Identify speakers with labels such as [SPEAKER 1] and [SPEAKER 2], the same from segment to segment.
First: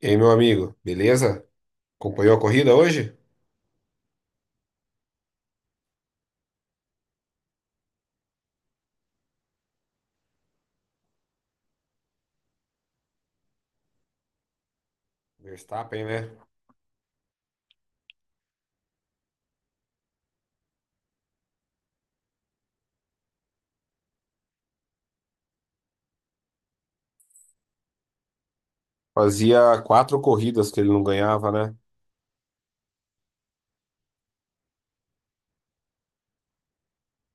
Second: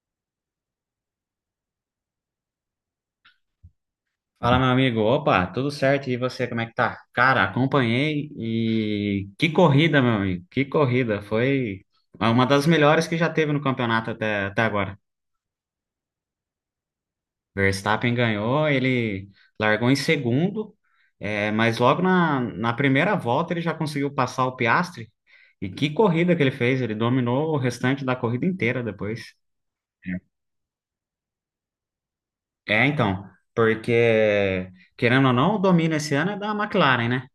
[SPEAKER 1] E aí, meu amigo, beleza? Acompanhou a corrida hoje?
[SPEAKER 2] Fala, meu amigo. Opa, tudo certo? E você, como é que tá? Cara, acompanhei e que corrida, meu amigo. Que corrida. Foi uma das melhores que já teve no campeonato até agora.
[SPEAKER 1] Verstappen, né?
[SPEAKER 2] Verstappen ganhou, ele largou em segundo, é, mas logo na primeira volta ele já conseguiu passar o Piastri. E que corrida que ele fez! Ele dominou o restante da corrida inteira depois.
[SPEAKER 1] Fazia quatro corridas que ele não ganhava, né?
[SPEAKER 2] É, então, porque querendo ou não, o domínio esse ano é da McLaren, né?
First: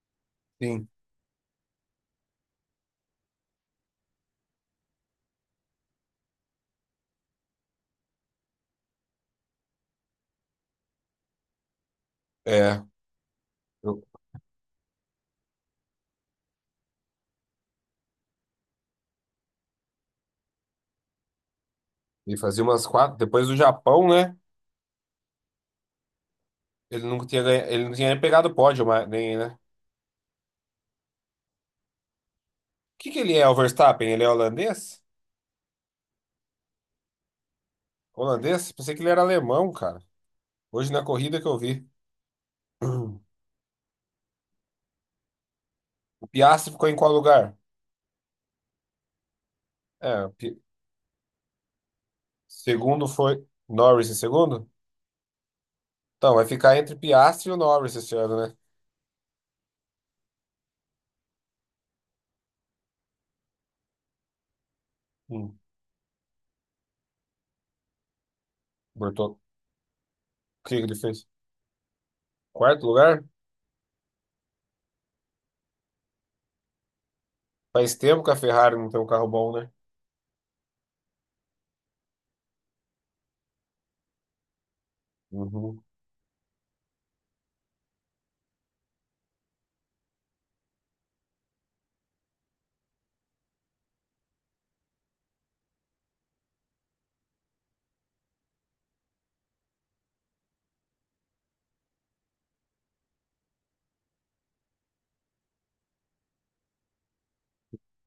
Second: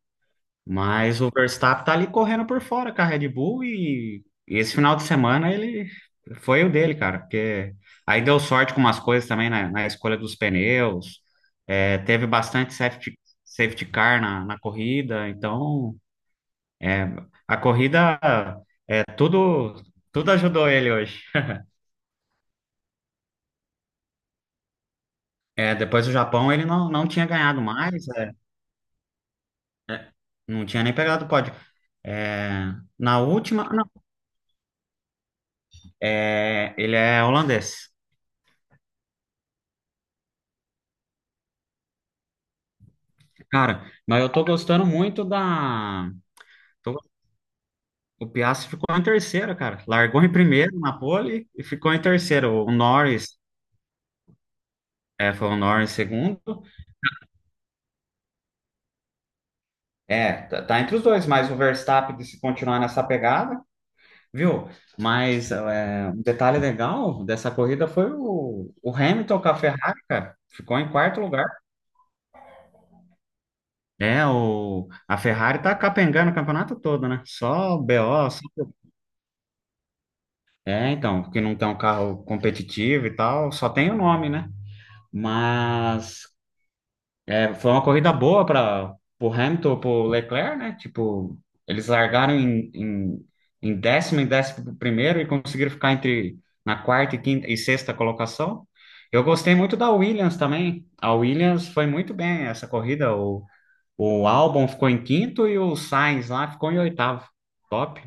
[SPEAKER 1] Sim.
[SPEAKER 2] Mas o Verstappen tá ali correndo por fora com a Red Bull e esse final de semana ele foi o dele, cara, porque aí deu sorte com umas coisas também na escolha dos pneus, é, teve bastante
[SPEAKER 1] É.
[SPEAKER 2] safety
[SPEAKER 1] eu-
[SPEAKER 2] car na corrida, então é, a corrida é tudo, tudo ajudou ele hoje.
[SPEAKER 1] E fazia umas quatro. Depois do Japão, né?
[SPEAKER 2] É, depois do Japão ele não,
[SPEAKER 1] Ele
[SPEAKER 2] não
[SPEAKER 1] nunca
[SPEAKER 2] tinha
[SPEAKER 1] tinha,
[SPEAKER 2] ganhado
[SPEAKER 1] ele não
[SPEAKER 2] mais,
[SPEAKER 1] tinha nem
[SPEAKER 2] é,
[SPEAKER 1] pegado pódio, mas, nem, né? O
[SPEAKER 2] não tinha nem pegado o pódio. É,
[SPEAKER 1] que que
[SPEAKER 2] na
[SPEAKER 1] ele é, o
[SPEAKER 2] última, não,
[SPEAKER 1] Verstappen? Ele é holandês?
[SPEAKER 2] é, ele é holandês.
[SPEAKER 1] Holandês? Pensei que ele era alemão, cara. Hoje na corrida que eu vi.
[SPEAKER 2] Cara, mas eu tô gostando muito da.
[SPEAKER 1] O Piastri ficou em
[SPEAKER 2] tô-
[SPEAKER 1] qual lugar?
[SPEAKER 2] O Piastri ficou em terceiro, cara. Largou
[SPEAKER 1] É, o
[SPEAKER 2] em
[SPEAKER 1] Pi-
[SPEAKER 2] primeiro na pole e ficou em terceiro. O
[SPEAKER 1] Segundo
[SPEAKER 2] Norris,
[SPEAKER 1] foi Norris em segundo?
[SPEAKER 2] é, foi o Norris em
[SPEAKER 1] Então, vai
[SPEAKER 2] segundo.
[SPEAKER 1] ficar entre Piastri e o Norris esse ano, né?
[SPEAKER 2] É, tá entre os dois, mas o Verstappen, se continuar nessa pegada, viu? Mas
[SPEAKER 1] Hum,
[SPEAKER 2] é, um detalhe legal dessa corrida foi o
[SPEAKER 1] Bortolão.
[SPEAKER 2] Hamilton com a Ferrari, cara.
[SPEAKER 1] O que
[SPEAKER 2] Ficou
[SPEAKER 1] que
[SPEAKER 2] em
[SPEAKER 1] ele
[SPEAKER 2] quarto
[SPEAKER 1] fez?
[SPEAKER 2] lugar.
[SPEAKER 1] Quarto lugar?
[SPEAKER 2] É, o, a Ferrari tá capengando o campeonato todo, né? Só
[SPEAKER 1] Faz tempo que
[SPEAKER 2] BO,
[SPEAKER 1] a
[SPEAKER 2] só
[SPEAKER 1] Ferrari não tem um carro bom, né?
[SPEAKER 2] é, então, porque não tem um carro competitivo e tal, só tem o nome, né?
[SPEAKER 1] Uhum.
[SPEAKER 2] Mas é, foi uma corrida boa para o Hamilton, para o Leclerc, né? Tipo, eles largaram em décimo e décimo primeiro e conseguiram ficar entre na quarta e quinta e sexta colocação. Eu gostei muito da Williams também. A Williams foi muito bem essa corrida. O Albon ficou em quinto e o Sainz lá ficou em oitavo. Top.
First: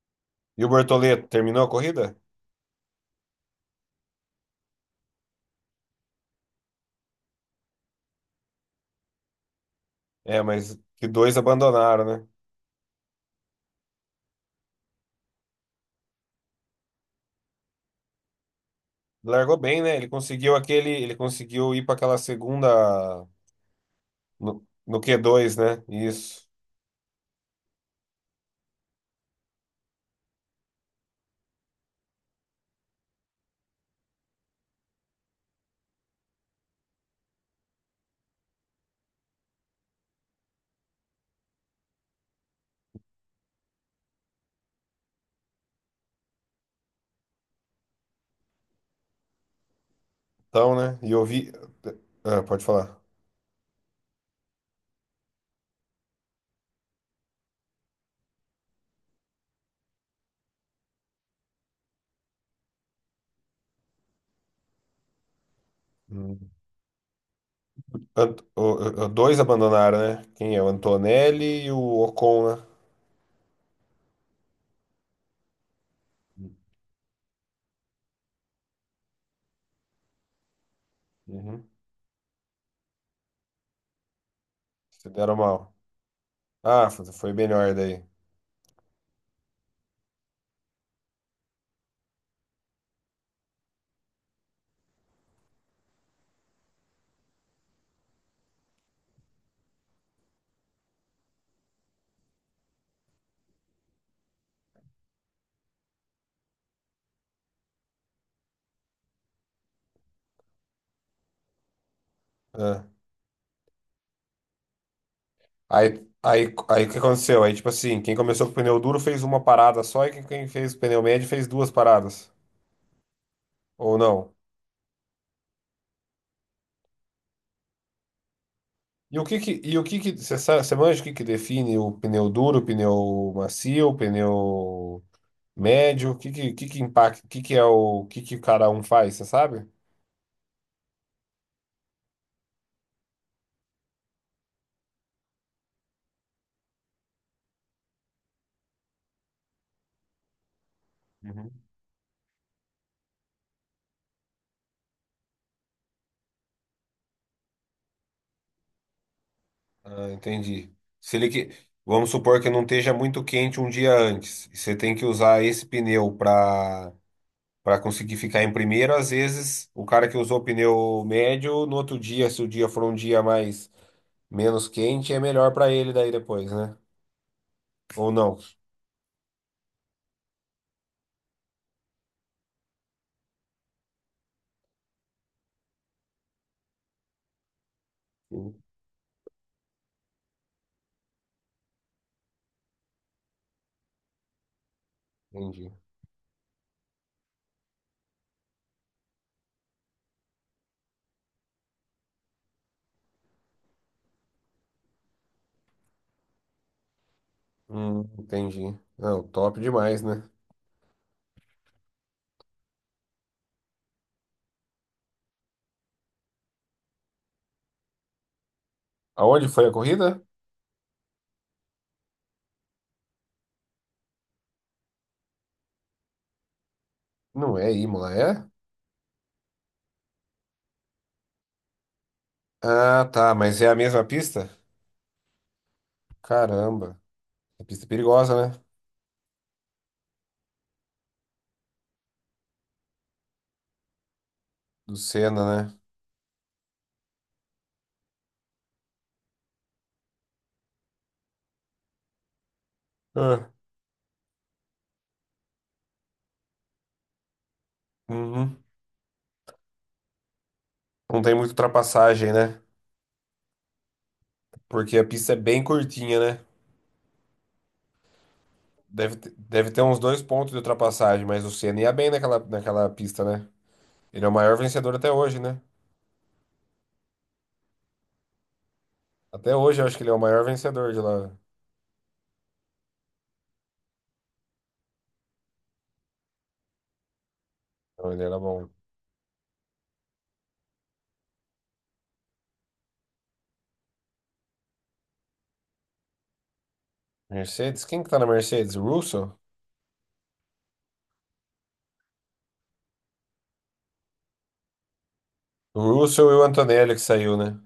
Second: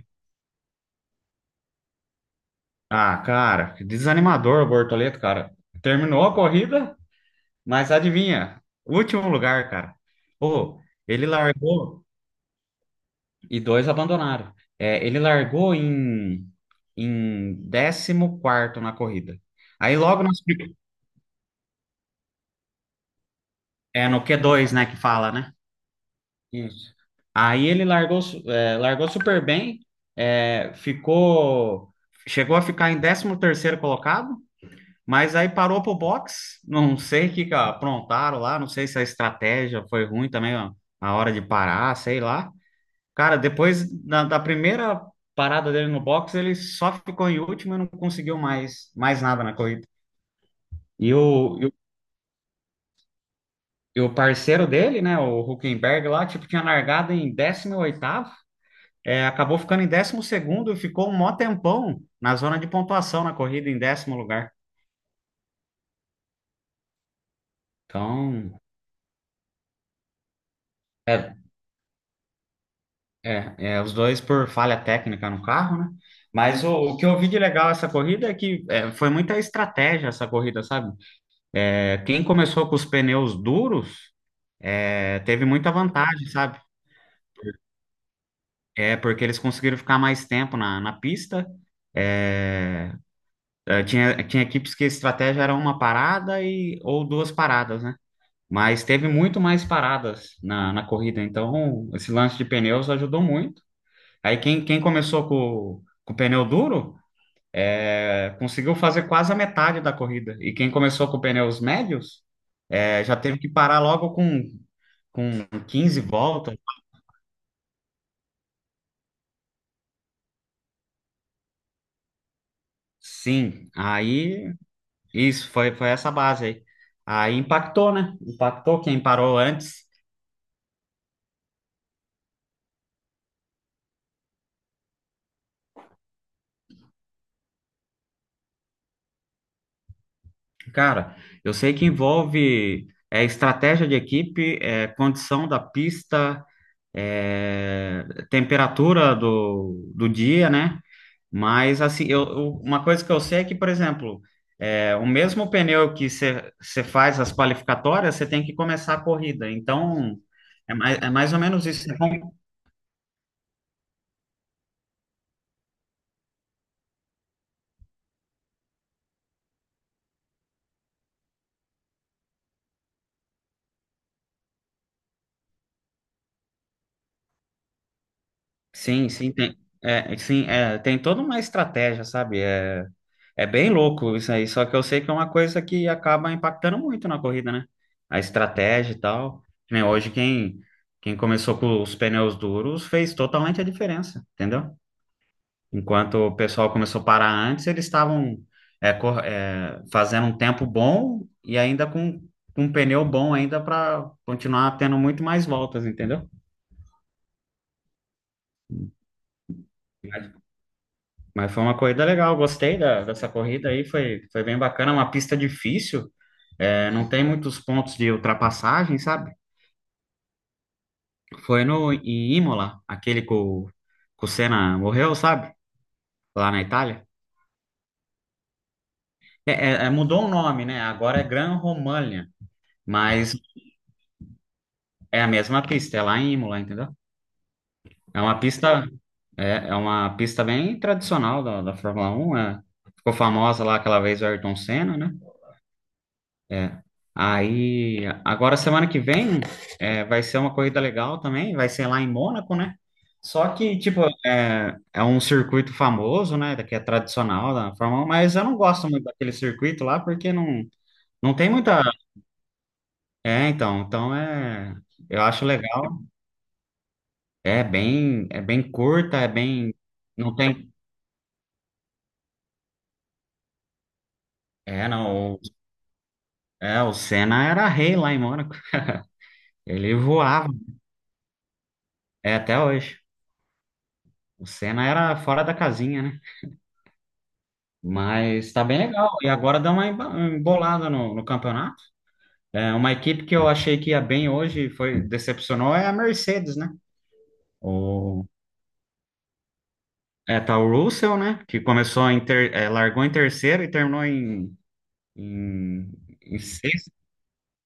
[SPEAKER 1] E o Bortoleto, terminou a corrida?
[SPEAKER 2] Ah, cara, que desanimador o Bortoleto, cara. Terminou a corrida, mas adivinha? Último lugar, cara.
[SPEAKER 1] É, mas
[SPEAKER 2] Pô,
[SPEAKER 1] que
[SPEAKER 2] ele
[SPEAKER 1] dois abandonaram,
[SPEAKER 2] largou
[SPEAKER 1] né?
[SPEAKER 2] e dois abandonaram. É, ele largou em décimo quarto na corrida.
[SPEAKER 1] Largou bem, né?
[SPEAKER 2] Aí
[SPEAKER 1] Ele
[SPEAKER 2] logo nas,
[SPEAKER 1] conseguiu aquele, ele conseguiu ir para aquela segunda
[SPEAKER 2] é no q
[SPEAKER 1] no,
[SPEAKER 2] dois, né, que
[SPEAKER 1] no
[SPEAKER 2] fala, né?
[SPEAKER 1] Q2, né? Isso.
[SPEAKER 2] Isso. Aí ele largou super bem, é, ficou, chegou a ficar em décimo terceiro colocado, mas aí parou pro boxe, não sei o que que aprontaram lá, não sei se a estratégia foi ruim também, ó, a hora de parar, sei lá. Cara, depois da primeira parada dele no boxe, ele só ficou em último e não conseguiu mais, mais nada na corrida.
[SPEAKER 1] Então, né? E
[SPEAKER 2] E
[SPEAKER 1] eu vi,
[SPEAKER 2] o, e o,
[SPEAKER 1] ah, pode falar.
[SPEAKER 2] e o parceiro dele, né, o Huckenberg lá, tipo, tinha largado em décimo oitavo, é, acabou ficando em décimo segundo e ficou um mó tempão na zona de pontuação na corrida, em décimo lugar.
[SPEAKER 1] Hum. Ant-
[SPEAKER 2] Então,
[SPEAKER 1] o- Dois abandonaram, né? Quem é? O
[SPEAKER 2] é,
[SPEAKER 1] Antonelli e o Ocon, né?
[SPEAKER 2] é, é, os dois por falha técnica no carro, né? Mas o que eu vi de legal essa corrida é que é, foi muita estratégia essa corrida, sabe?
[SPEAKER 1] Uhum.
[SPEAKER 2] É, quem começou com os pneus duros
[SPEAKER 1] Se
[SPEAKER 2] é,
[SPEAKER 1] deram
[SPEAKER 2] teve muita
[SPEAKER 1] mal.
[SPEAKER 2] vantagem, sabe?
[SPEAKER 1] Ah, foi melhor daí.
[SPEAKER 2] É porque eles conseguiram ficar mais tempo na pista. É, é, tinha equipes que a estratégia era uma parada e, ou duas paradas, né? Mas teve muito mais paradas na corrida, então esse lance de pneus ajudou muito. Aí quem começou com o pneu duro é, conseguiu fazer quase a metade da corrida. E quem começou com pneus médios
[SPEAKER 1] Ah.
[SPEAKER 2] é, já teve que parar logo com quinze
[SPEAKER 1] Aí, aí,
[SPEAKER 2] voltas.
[SPEAKER 1] aí o que aconteceu? Aí, tipo assim, quem começou com pneu duro fez uma parada só e quem fez pneu médio fez duas paradas.
[SPEAKER 2] Sim,
[SPEAKER 1] Ou não?
[SPEAKER 2] aí isso foi, foi essa base aí. Aí impactou, né? Impactou quem
[SPEAKER 1] E o que
[SPEAKER 2] parou
[SPEAKER 1] que, e o
[SPEAKER 2] antes.
[SPEAKER 1] que que, você sabe, você manja o que que define o pneu duro, o pneu macio, o pneu médio? O que que impacta, o que que é o que que cada um faz, você sabe?
[SPEAKER 2] Cara, eu sei que envolve é, estratégia de equipe, é, condição da pista, é, temperatura do dia, né?
[SPEAKER 1] Uhum.
[SPEAKER 2] Mas, assim, uma coisa que eu sei é que, por exemplo, é, o mesmo pneu que você faz as qualificatórias, você tem que começar a corrida.
[SPEAKER 1] Ah,
[SPEAKER 2] Então,
[SPEAKER 1] entendi.
[SPEAKER 2] é
[SPEAKER 1] Se ele
[SPEAKER 2] mais ou
[SPEAKER 1] que...
[SPEAKER 2] menos isso.
[SPEAKER 1] Vamos supor que não esteja muito quente um dia antes, e você tem que usar esse pneu para conseguir ficar em primeiro. Às vezes, o cara que usou o pneu médio, no outro dia, se o dia for um dia mais menos quente, é melhor para ele daí depois, né? Ou não?
[SPEAKER 2] Sim, sim, tem, é, sim, é, tem toda uma estratégia, sabe? É, é bem louco isso aí. Só que eu sei que é uma coisa que acaba impactando muito na corrida, né? A estratégia e tal. Que nem hoje, quem começou com os pneus duros fez totalmente a diferença, entendeu?
[SPEAKER 1] Entendi.
[SPEAKER 2] Enquanto o pessoal começou a parar antes, eles estavam é, cor- é, fazendo um tempo bom e ainda com um pneu bom ainda para continuar tendo muito mais voltas, entendeu?
[SPEAKER 1] Entendi. Não, top demais, né?
[SPEAKER 2] Mas, mas foi uma corrida legal, gostei dessa corrida aí, foi, foi bem bacana, é uma pista difícil, é, não tem muitos pontos de ultrapassagem, sabe?
[SPEAKER 1] Aonde foi a corrida?
[SPEAKER 2] Foi no em Imola, aquele que o Senna morreu, sabe? Lá na Itália.
[SPEAKER 1] Não é Imola, é?
[SPEAKER 2] É, mudou o nome, né? Agora é Gran Romagna.
[SPEAKER 1] Ah, tá,
[SPEAKER 2] Mas
[SPEAKER 1] mas é a mesma pista?
[SPEAKER 2] é a mesma pista, é lá em Imola, entendeu?
[SPEAKER 1] Caramba, a pista é
[SPEAKER 2] É uma
[SPEAKER 1] perigosa, né?
[SPEAKER 2] pista, é, é uma pista bem tradicional da Fórmula Um, é. Ficou famosa lá aquela vez o Ayrton
[SPEAKER 1] Do
[SPEAKER 2] Senna, né?
[SPEAKER 1] Senna,
[SPEAKER 2] É. Aí, agora semana que vem é, vai ser uma corrida legal também, vai ser lá em Mônaco, né?
[SPEAKER 1] né?
[SPEAKER 2] Só que, tipo, é, é um circuito famoso, né? Que é tradicional da Fórmula 1, mas eu não
[SPEAKER 1] Uhum.
[SPEAKER 2] gosto muito daquele circuito lá porque não,
[SPEAKER 1] Não tem
[SPEAKER 2] não tem
[SPEAKER 1] muita
[SPEAKER 2] muita.
[SPEAKER 1] ultrapassagem, né?
[SPEAKER 2] É, então, então é.
[SPEAKER 1] Porque a
[SPEAKER 2] Eu
[SPEAKER 1] pista é
[SPEAKER 2] acho
[SPEAKER 1] bem
[SPEAKER 2] legal.
[SPEAKER 1] curtinha, né?
[SPEAKER 2] É bem
[SPEAKER 1] Deve,
[SPEAKER 2] curta, é
[SPEAKER 1] deve
[SPEAKER 2] bem,
[SPEAKER 1] ter uns dois
[SPEAKER 2] não
[SPEAKER 1] pontos de
[SPEAKER 2] tem,
[SPEAKER 1] ultrapassagem, mas o Senna ia bem naquela pista, né? Ele é o maior
[SPEAKER 2] é
[SPEAKER 1] vencedor até
[SPEAKER 2] não,
[SPEAKER 1] hoje,
[SPEAKER 2] o-
[SPEAKER 1] né?
[SPEAKER 2] é o Senna era rei lá em Mônaco,
[SPEAKER 1] Até hoje eu
[SPEAKER 2] ele
[SPEAKER 1] acho que ele é o maior
[SPEAKER 2] voava,
[SPEAKER 1] vencedor de lá.
[SPEAKER 2] é até hoje. O Senna era fora da casinha, né?
[SPEAKER 1] Não, ele era
[SPEAKER 2] Mas tá
[SPEAKER 1] bom.
[SPEAKER 2] bem legal. E agora dá uma emba- embolada no campeonato. É uma equipe que eu achei que ia bem hoje, foi decepcionou é a Mercedes, né?
[SPEAKER 1] Mercedes? Quem que tá
[SPEAKER 2] O
[SPEAKER 1] na Mercedes? O Russell?
[SPEAKER 2] é tá o Russell, né? Que começou em ter, é, largou em terceiro e terminou em
[SPEAKER 1] O
[SPEAKER 2] em,
[SPEAKER 1] Russell e
[SPEAKER 2] em
[SPEAKER 1] o
[SPEAKER 2] sexto.
[SPEAKER 1] Antonelli que saiu, né?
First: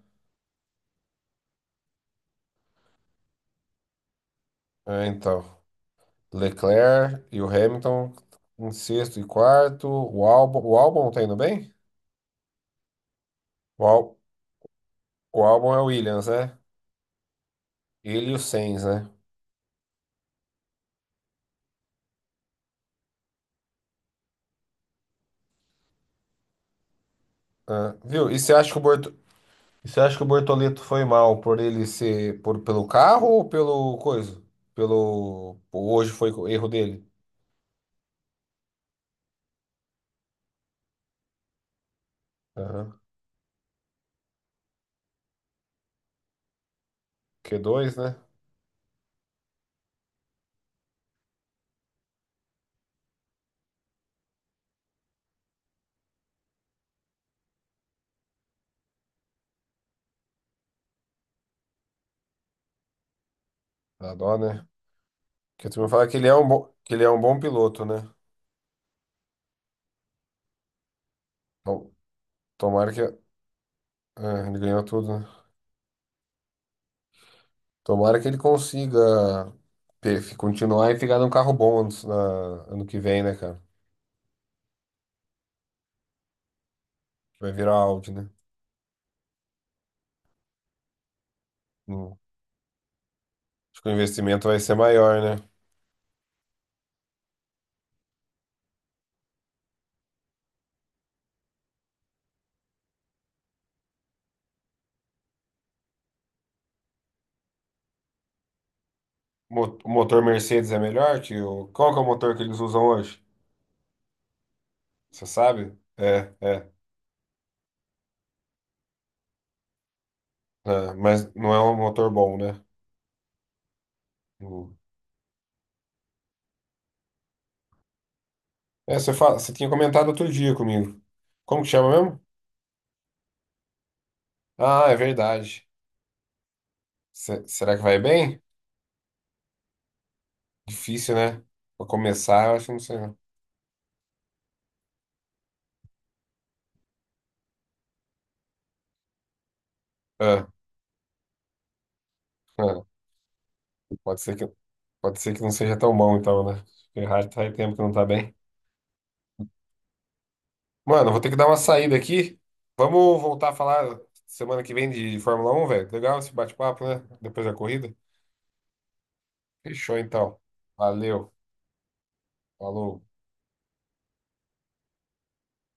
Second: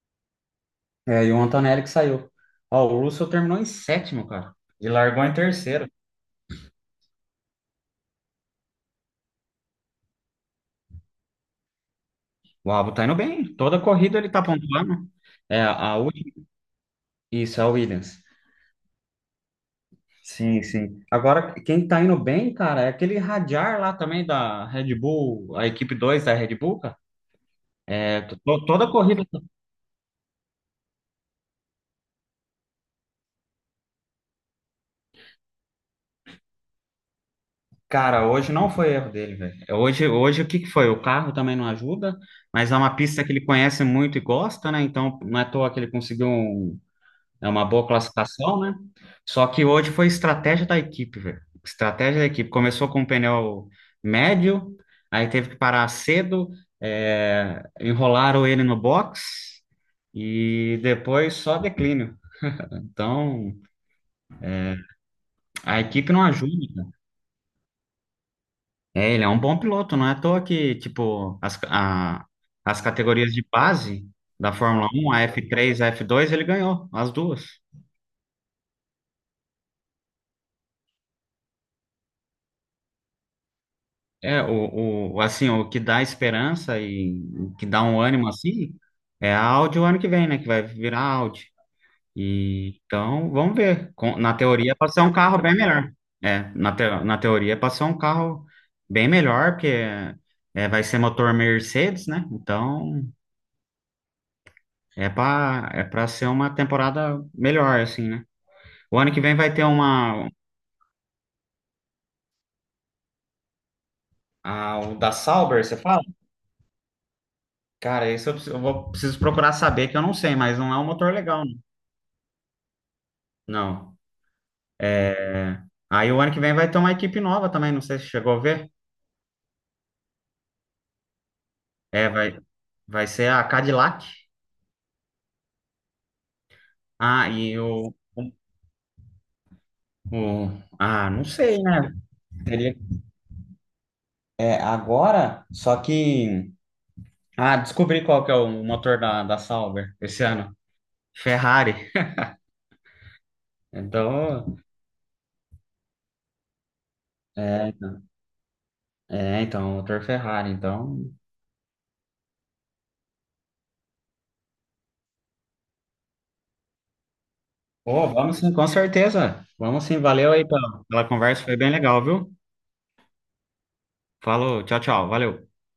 [SPEAKER 2] É, e o Antonelli que saiu. Ó, o Russell terminou em sétimo, cara. E
[SPEAKER 1] É,
[SPEAKER 2] largou em
[SPEAKER 1] então.
[SPEAKER 2] terceiro.
[SPEAKER 1] Leclerc e o Hamilton em sexto e quarto. O Albon tá indo bem?
[SPEAKER 2] O Albon tá indo bem. Toda
[SPEAKER 1] O, Al,
[SPEAKER 2] corrida ele tá pontuando.
[SPEAKER 1] o
[SPEAKER 2] É,
[SPEAKER 1] Albon é o
[SPEAKER 2] a
[SPEAKER 1] Williams,
[SPEAKER 2] última.
[SPEAKER 1] né?
[SPEAKER 2] Isso, é o Williams.
[SPEAKER 1] Ele e o Sainz, né?
[SPEAKER 2] Sim, sim. Agora, quem tá indo bem, cara, é aquele Radjar lá também da Red Bull, a equipe 2 da Red Bull, cara.
[SPEAKER 1] Ah,
[SPEAKER 2] É,
[SPEAKER 1] viu?
[SPEAKER 2] to-
[SPEAKER 1] E você
[SPEAKER 2] to-
[SPEAKER 1] acha que o
[SPEAKER 2] toda
[SPEAKER 1] Borto...
[SPEAKER 2] corrida.
[SPEAKER 1] e você acha que o Bortoleto foi mal por ele ser por, pelo carro ou pelo coisa? Pelo hoje foi o erro dele?
[SPEAKER 2] Cara, hoje não foi erro dele, velho. É, hoje, hoje o que que foi? O carro também não ajuda, mas é uma
[SPEAKER 1] Aham.
[SPEAKER 2] pista que ele conhece muito e gosta, né? Então, não é à toa que ele conseguiu um é uma boa
[SPEAKER 1] Q2, né?
[SPEAKER 2] classificação, né? Só que hoje foi estratégia da equipe, velho. Estratégia da equipe. Começou com um pneu médio, aí teve que parar cedo, é, enrolaram ele no box e depois só declínio. Então,
[SPEAKER 1] Dá dó, né? Porque
[SPEAKER 2] a
[SPEAKER 1] tu me fala
[SPEAKER 2] equipe
[SPEAKER 1] que
[SPEAKER 2] não
[SPEAKER 1] ele é um
[SPEAKER 2] ajuda,
[SPEAKER 1] bom,
[SPEAKER 2] cara.
[SPEAKER 1] que ele é um bom piloto, né?
[SPEAKER 2] É, ele é um bom piloto, não é à toa que, tipo, as,
[SPEAKER 1] Bom,
[SPEAKER 2] a- as
[SPEAKER 1] tomara que
[SPEAKER 2] categorias de base
[SPEAKER 1] é,
[SPEAKER 2] da
[SPEAKER 1] ele ganhou
[SPEAKER 2] Fórmula Um,
[SPEAKER 1] tudo,
[SPEAKER 2] a
[SPEAKER 1] né?
[SPEAKER 2] F3, a F2, ele ganhou as duas.
[SPEAKER 1] Tomara que ele consiga continuar e ficar num carro bom ano, ano que vem, né, cara?
[SPEAKER 2] É, o, assim, o que dá esperança e
[SPEAKER 1] Vai
[SPEAKER 2] o que
[SPEAKER 1] virar
[SPEAKER 2] dá um
[SPEAKER 1] Audi,
[SPEAKER 2] ânimo
[SPEAKER 1] né?
[SPEAKER 2] assim é a Audi o ano que vem, né? Que vai virar Audi.
[SPEAKER 1] Hum.
[SPEAKER 2] E, então, vamos
[SPEAKER 1] Acho que o
[SPEAKER 2] ver. Com- na
[SPEAKER 1] investimento vai ser
[SPEAKER 2] teoria, pode ser um
[SPEAKER 1] maior,
[SPEAKER 2] carro
[SPEAKER 1] né?
[SPEAKER 2] bem melhor. É, na teoria, pode ser um carro bem melhor, porque é, vai ser motor Mercedes, né? Então, é para é para ser uma temporada melhor, assim, né? O ano que vem vai ter
[SPEAKER 1] O motor
[SPEAKER 2] uma.
[SPEAKER 1] Mercedes é melhor que o. Qual que é o motor que eles usam hoje?
[SPEAKER 2] A, o da
[SPEAKER 1] Você
[SPEAKER 2] Sauber,
[SPEAKER 1] sabe?
[SPEAKER 2] você fala?
[SPEAKER 1] É, é.
[SPEAKER 2] Cara, isso eu, preciso- eu vou, preciso procurar saber, que eu não sei, mas não é um
[SPEAKER 1] Ah,
[SPEAKER 2] motor
[SPEAKER 1] mas
[SPEAKER 2] legal.
[SPEAKER 1] não é um motor bom, né?
[SPEAKER 2] Não.
[SPEAKER 1] O-
[SPEAKER 2] É, aí o ano que vem vai ter uma equipe nova também, não sei se chegou a ver.
[SPEAKER 1] É, você fala... você tinha comentado outro dia comigo. Como que chama
[SPEAKER 2] É,
[SPEAKER 1] mesmo?
[SPEAKER 2] vai ser a Cadillac.
[SPEAKER 1] Ah, é verdade.
[SPEAKER 2] Ah, e
[SPEAKER 1] Será que vai bem?
[SPEAKER 2] o... Ah,
[SPEAKER 1] Difícil,
[SPEAKER 2] não
[SPEAKER 1] né?
[SPEAKER 2] sei,
[SPEAKER 1] Pra
[SPEAKER 2] né?
[SPEAKER 1] começar, eu acho que
[SPEAKER 2] Teria...
[SPEAKER 1] não sei. Não.
[SPEAKER 2] É, agora, só que... Ah, descobri qual que é o motor da Sauber esse
[SPEAKER 1] Ah,
[SPEAKER 2] ano. Ferrari.
[SPEAKER 1] ah, pode ser que...
[SPEAKER 2] Então,
[SPEAKER 1] pode ser que não seja tão bom, então, né? Ferrari faz
[SPEAKER 2] é,
[SPEAKER 1] tempo que não tá bem.
[SPEAKER 2] é, então, motor Ferrari.
[SPEAKER 1] Mano, eu
[SPEAKER 2] Então,
[SPEAKER 1] vou ter que dar uma saída aqui. Vamos voltar a falar semana que vem de Fórmula Um, velho. Legal esse bate-papo, né? Depois da corrida.
[SPEAKER 2] pô, vamos sim, com certeza. Vamos
[SPEAKER 1] Fechou,
[SPEAKER 2] sim, valeu
[SPEAKER 1] então.
[SPEAKER 2] aí pela
[SPEAKER 1] Valeu.
[SPEAKER 2] conversa, foi bem legal, viu?
[SPEAKER 1] Falou.
[SPEAKER 2] Falou, tchau, tchau, valeu.